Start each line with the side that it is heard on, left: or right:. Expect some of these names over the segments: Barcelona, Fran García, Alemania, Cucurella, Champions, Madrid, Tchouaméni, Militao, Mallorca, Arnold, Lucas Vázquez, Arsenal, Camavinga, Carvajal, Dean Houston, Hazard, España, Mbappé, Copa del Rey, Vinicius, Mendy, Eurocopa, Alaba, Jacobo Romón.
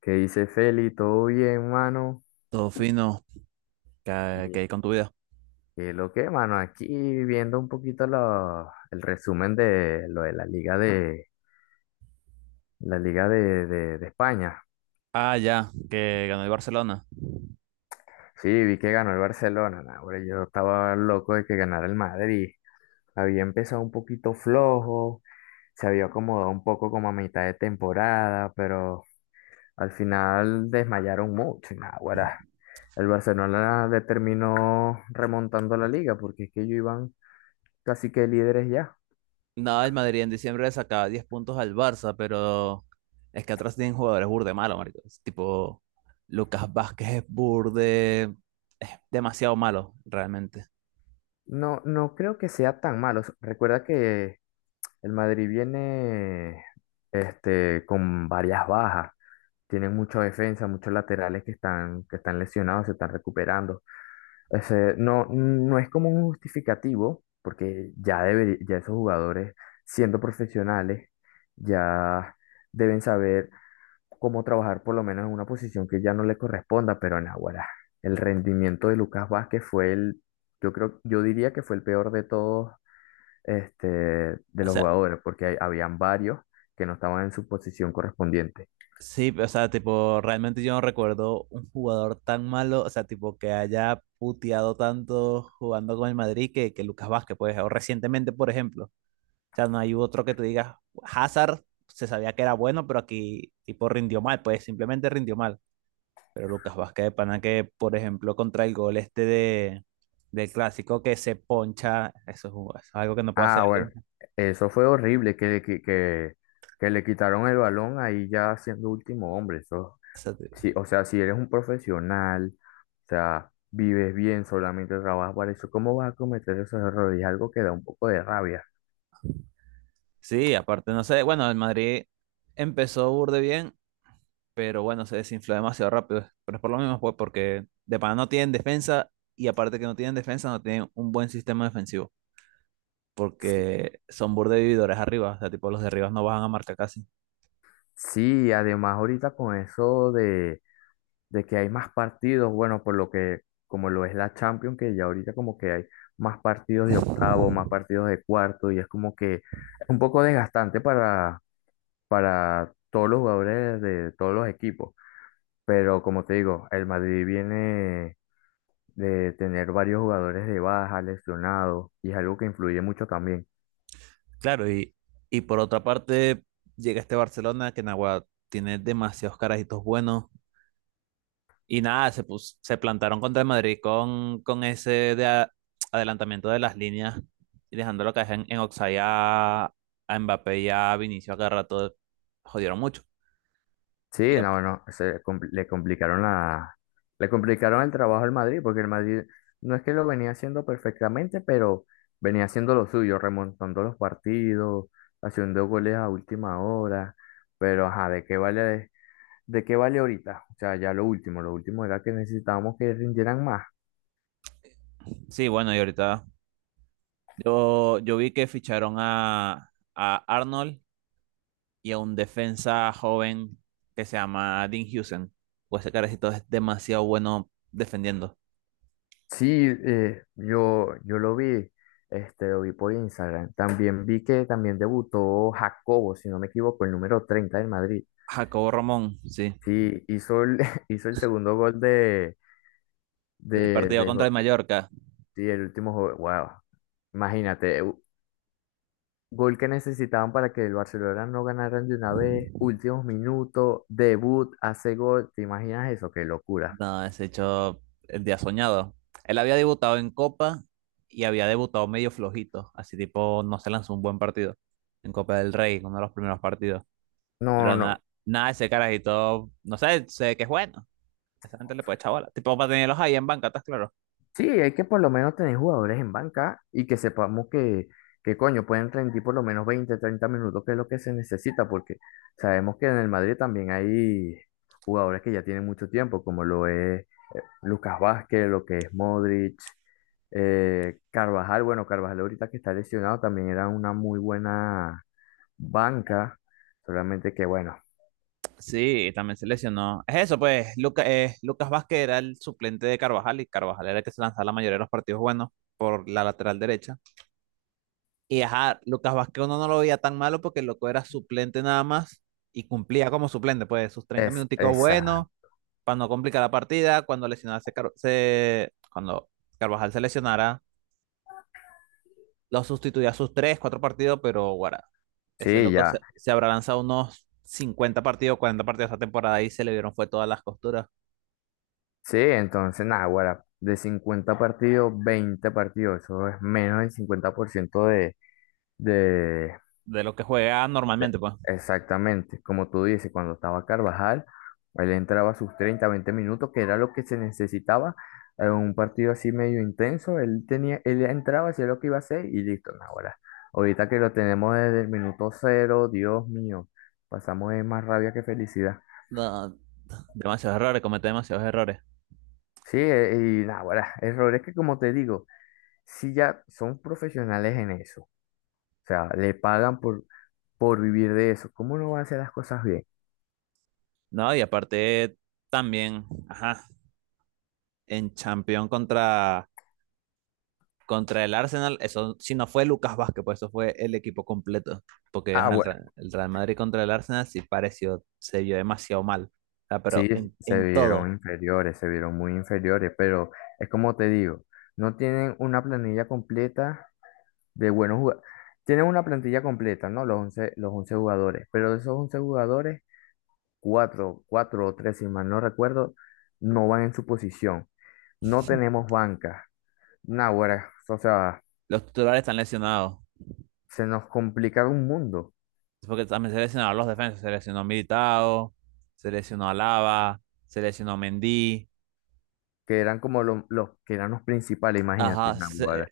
left: ¿Qué dice Feli? ¿Todo bien, mano?
right: Todo fino, que
left: Y-
right: hay con tu vida.
left: y lo que, mano? Aquí viendo un poquito el resumen de lo de la Liga de España.
right: Ah, ya, que ganó el Barcelona.
left: Sí, vi que ganó el Barcelona. Nah, hombre, yo estaba loco de que ganara el Madrid. Había empezado un poquito flojo, se había acomodado un poco como a mitad de temporada, pero al final desmayaron mucho. Y nah, ahora el Barcelona determinó remontando la liga porque es que ellos iban casi que líderes ya.
right: No, el Madrid en diciembre le sacaba 10 puntos al Barça, pero es que atrás tienen jugadores burde malo, marico. Es tipo, Lucas Vázquez es burde, es demasiado malo, realmente.
left: No, no creo que sea tan malo. Recuerda que el Madrid viene con varias bajas. Tienen mucha defensa, muchos laterales que están lesionados, se están recuperando. Ese, no, no es como un justificativo, porque ya, ya esos jugadores, siendo profesionales, ya deben saber como trabajar por lo menos en una posición que ya no le corresponda, pero en Naguará, el rendimiento de Lucas Vázquez fue el, yo creo, yo diría que fue el peor de todos, de
right: O
left: los
right: sea,
left: jugadores, porque habían varios que no estaban en su posición correspondiente.
right: sí, o sea, tipo, realmente yo no recuerdo un jugador tan malo, o sea, tipo, que haya puteado tanto jugando con el Madrid que Lucas Vázquez, pues, o recientemente, por ejemplo. O sea, no hay otro que tú digas, Hazard se sabía que era bueno, pero aquí tipo rindió mal, pues simplemente rindió mal. Pero Lucas Vázquez de Pana que, por ejemplo, contra el gol este del clásico que se poncha, eso es, es algo que no puede
left: Ah,
right: hacer.
left: bueno, eso fue horrible, que le quitaron el balón ahí ya siendo último hombre, eso,
right: Te-
left: sí, o sea, si eres un profesional, o sea, vives bien, solamente trabajas para eso, ¿cómo vas a cometer esos errores? Es algo que da un poco de rabia.
right: Sí, aparte, no sé, bueno, el Madrid empezó burde bien, pero bueno, se desinfló demasiado rápido. Pero es por lo mismo, pues, porque de Pana no tienen defensa y aparte que no tienen defensa, no tienen un buen sistema defensivo.
left: Sí,
right: Porque son burde vividores arriba, o sea, tipo los de arriba no bajan a marca casi.
left: sí, además ahorita con eso de que hay más partidos, bueno, por lo que, como lo es la Champions, que ya ahorita como que hay más partidos de octavo, más partidos de cuarto, y es como que es un poco desgastante para todos los jugadores de todos los equipos. Pero como te digo, el Madrid viene de tener varios jugadores de baja, lesionados, y es algo que influye mucho también.
right: Claro, y por otra parte llega este Barcelona que Nagua tiene demasiados carajitos buenos y nada, se plantaron contra el Madrid con ese de adelantamiento de las líneas y dejándolo caer en Oxai a Mbappé y a Vinicius a cada rato, jodieron mucho. Y
left: Sí,
right: a-
left: no, no, se compl- le complicaron la, le complicaron el trabajo al Madrid, porque el Madrid no es que lo venía haciendo perfectamente, pero venía haciendo lo suyo, remontando los partidos, haciendo goles a última hora, pero ajá, ¿de qué vale ahorita? O sea, ya lo último era que necesitábamos que rindieran más.
right: sí, bueno, y ahorita yo vi que ficharon a Arnold y a un defensa joven que se llama Dean Houston. Pues ese carecito es demasiado bueno defendiendo.
left: Sí, yo lo vi por Instagram. También vi que también debutó Jacobo, si no me equivoco, el número 30 del Madrid.
right: Jacobo Romón, sí,
left: Sí, hizo el, hizo el segundo gol de,
right: del
left: de,
right: partido
left: de
right: contra el
left: Gordon,
right: Mallorca.
left: sí, el último gol. Wow. Imagínate, gol que necesitaban para que el Barcelona no ganaran de una vez, últimos minutos, debut, hace gol. ¿Te imaginas eso? Qué locura.
right: No, ese hecho el día soñado. Él había debutado en Copa y había debutado medio flojito, así tipo no se lanzó un buen partido en Copa del Rey, uno de los primeros partidos.
left: No,
right: Pero
left: no.
right: nada, nada, ese carajito, no sé, sé que es bueno. Esa gente le puede echar bola. Tipo para tenerlos ahí en banca, estás claro.
left: Sí, hay que por lo menos tener jugadores en banca y que sepamos que coño, pueden rendir por lo menos 20 30 minutos, que es lo que se necesita, porque sabemos que en el Madrid también hay jugadores que ya tienen mucho tiempo, como lo es Lucas Vázquez, lo que es Modric, Carvajal, bueno, Carvajal ahorita que está lesionado también era una muy buena banca, solamente que bueno,
right: Sí, también se lesionó. Es eso, pues, Lucas Vázquez era el suplente de Carvajal y Carvajal era el que se lanzaba la mayoría de los partidos buenos por la lateral derecha. Y ajá, Lucas Vázquez uno no lo veía tan malo porque el loco era suplente nada más y cumplía como suplente, pues, sus 30
left: es
right: minuticos
left: esa,
right: buenos para no complicar la partida. Cuando lesionaba se, Car- se- cuando Carvajal se lesionara, lo sustituía a sus 3 4 partidos, pero guarda, ese
left: sí,
right: loco se,
left: ya,
right: se habrá lanzado unos 50 partidos, 40 partidos esta temporada y se le vieron fue todas las costuras.
left: sí, entonces nada, ahora de 50 partidos, 20 partidos, eso es menos del 50% de,
right: De lo que juega
left: De-
right: normalmente, pues.
left: Exactamente, como tú dices, cuando estaba Carvajal, él entraba sus 30 20 minutos, que era lo que se necesitaba en un partido así medio intenso, él tenía, él entraba, hacía lo que iba a hacer y listo, no, ahora, ahorita que lo tenemos desde el minuto 0, Dios mío, pasamos de más rabia que felicidad.
right: No, demasiados errores, comete demasiados errores.
left: Sí, y nada, ahora, errores que como te digo, si ya son profesionales en eso, o sea, le pagan por vivir de eso, ¿cómo no van a hacer las cosas bien?
right: No, y aparte también, ajá, en Champions contra el Arsenal, eso si no fue Lucas Vázquez, pues eso fue el equipo completo. Porque
left: Ah.
right: ajá, el Real Madrid contra el Arsenal sí pareció, se vio demasiado mal. O sea,
left: Sí,
right: pero en,
left: se
right: en todo,
left: vieron inferiores, se vieron muy inferiores, pero es como te digo, no tienen una planilla completa de buenos jugadores. Tienen una plantilla completa, ¿no? Los once jugadores, pero de esos 11 jugadores, 4 4 o 3 si mal no recuerdo, no van en su posición. No tenemos banca. Naguará, o sea,
right: los titulares están lesionados.
left: se nos complica un mundo,
right: Porque también se lesionaron los defensas, se lesionó Militao, se lesionó Alaba, se lesionó Mendy.
left: que eran como los que eran los principales, imagínate,
right: Ajá, se,
left: Naguará.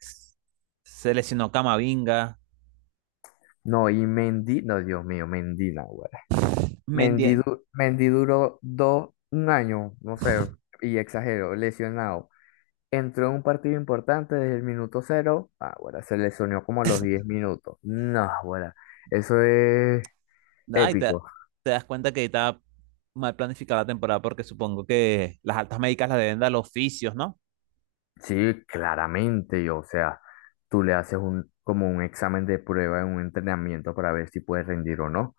right: se lesionó Camavinga.
left: No, y Mendy, no, Dios mío, Mendy, Mendy,
right: Mendy.
left: du- Mendy duró un año, no sé, y exagero, lesionado. Entró en un partido importante desde el minuto 0. Ah, bueno, se lesionó como a los 10 minutos. No, bueno, eso es
right: Ay, te,
left: épico.
right: te das cuenta que estaba mal planificada la temporada porque supongo que las altas médicas las deben dar los fisios, ¿no?
left: Sí, claramente, yo, o sea, tú le haces un, como un examen de prueba en un entrenamiento para ver si puedes rendir o no.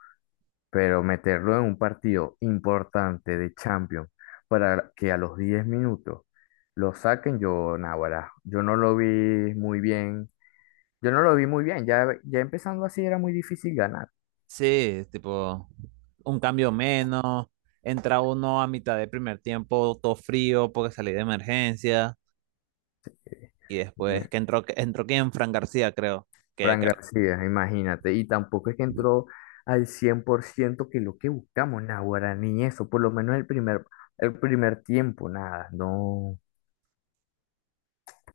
left: Pero meterlo en un partido importante de Champions para que a los 10 minutos lo saquen, yo, naguará, yo no lo vi muy bien, yo no lo vi muy bien, ya, ya empezando así era muy difícil ganar.
right: Sí, tipo, un cambio menos. Entra uno a mitad del primer tiempo, todo frío porque salí de emergencia. Y después
left: eh,
right: que entró, entró quién, Fran García, creo. Que,
left: Fran
right: que-
left: García, imagínate, y tampoco es que entró al 100% que lo que buscamos, naguará, ni eso, por lo menos el primer tiempo, nada, no.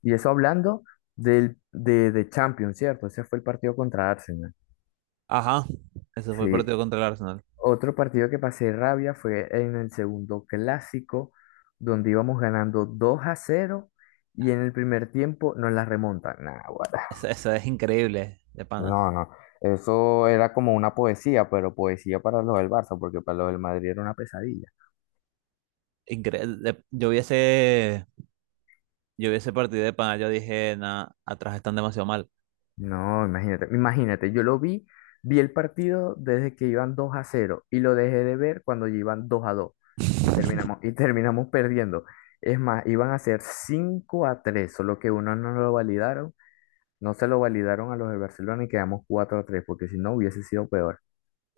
left: Y eso hablando de Champions, ¿cierto? Ese fue el partido contra Arsenal.
right: Ajá, ese fue el
left: Sí,
right: partido contra el Arsenal.
left: otro partido que pasé rabia fue en el segundo clásico, donde íbamos ganando 2-0 y en el primer tiempo nos la remontan. Nah, guara.
right: Eso es increíble, de pana.
left: No, no. Eso era como una poesía, pero poesía para los del Barça, porque para los del Madrid era una pesadilla.
right: Incre- de- Yo vi ese, Yo vi ese partido de pana, yo dije, nah, atrás están demasiado mal.
left: No, imagínate, imagínate, vi el partido desde que iban 2-0 y lo dejé de ver cuando ya iban 2-2 y terminamos, y terminamos perdiendo. Es más, iban a ser 5-3 solo que uno no lo validaron. No se lo validaron a los de Barcelona y quedamos 4-3 porque si no hubiese sido peor.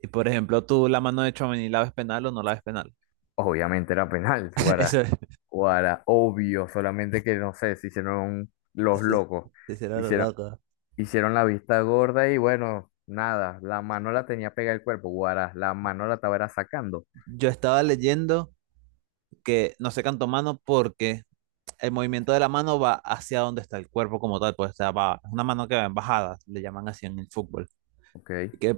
right: Y por ejemplo, tú la mano de Tchouaméni, ¿la ves penal o no la ves penal?
left: Obviamente era penal, guara,
right: Eso es.
left: guara, obvio, solamente que no sé, se hicieron los
right: eso
left: locos.
right: es La
left: Hicieron,
right: loca.
left: hicieron la vista gorda y bueno, nada, la mano la tenía pegada al cuerpo, guara, la mano la estaba era sacando.
right: Yo estaba leyendo que no se cantó mano porque el movimiento de la mano va hacia donde está el cuerpo como tal, pues o sea, va, es una mano que va en bajada, le llaman así en el fútbol.
left: Ok,
right: Y que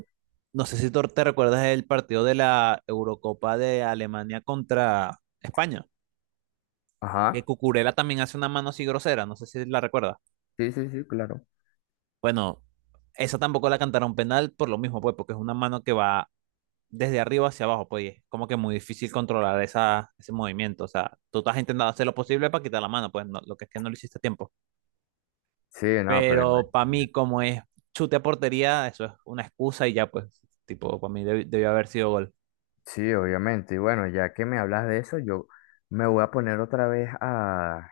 right: no sé si tú te recuerdas el partido de la Eurocopa de Alemania contra España, que
left: ajá,
right: Cucurella también hace una mano así grosera, no sé si la recuerdas.
left: sí, sí, sí, claro.
right: Bueno, esa tampoco la cantaron penal por lo mismo, pues, porque es una mano que va desde arriba hacia abajo, pues, y es como que muy difícil controlar esa, ese movimiento. O sea, tú estás intentando hacer lo posible para quitar la mano, pues, lo que es que no lo hiciste a tiempo.
left: Sí, no, pero
right: Pero para mí, como es chute a portería, eso es una excusa y ya, pues, tipo, para mí debió haber sido gol.
left: sí, obviamente. Y bueno, ya que me hablas de eso, yo me voy a poner otra vez a,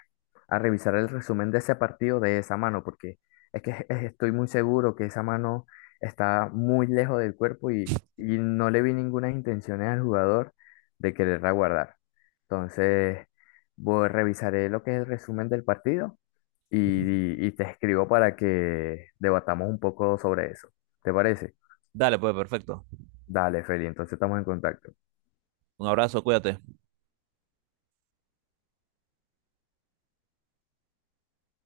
left: a revisar el resumen de ese partido de esa mano, porque es que estoy muy seguro que esa mano está muy lejos del cuerpo y no le vi ninguna intención al jugador de quererla guardar. Entonces, voy, revisaré lo que es el resumen del partido y te escribo para que debatamos un poco sobre eso. ¿Te parece?
right: Dale, pues, perfecto.
left: Dale, Feli, entonces estamos en contacto.
right: Un abrazo, cuídate.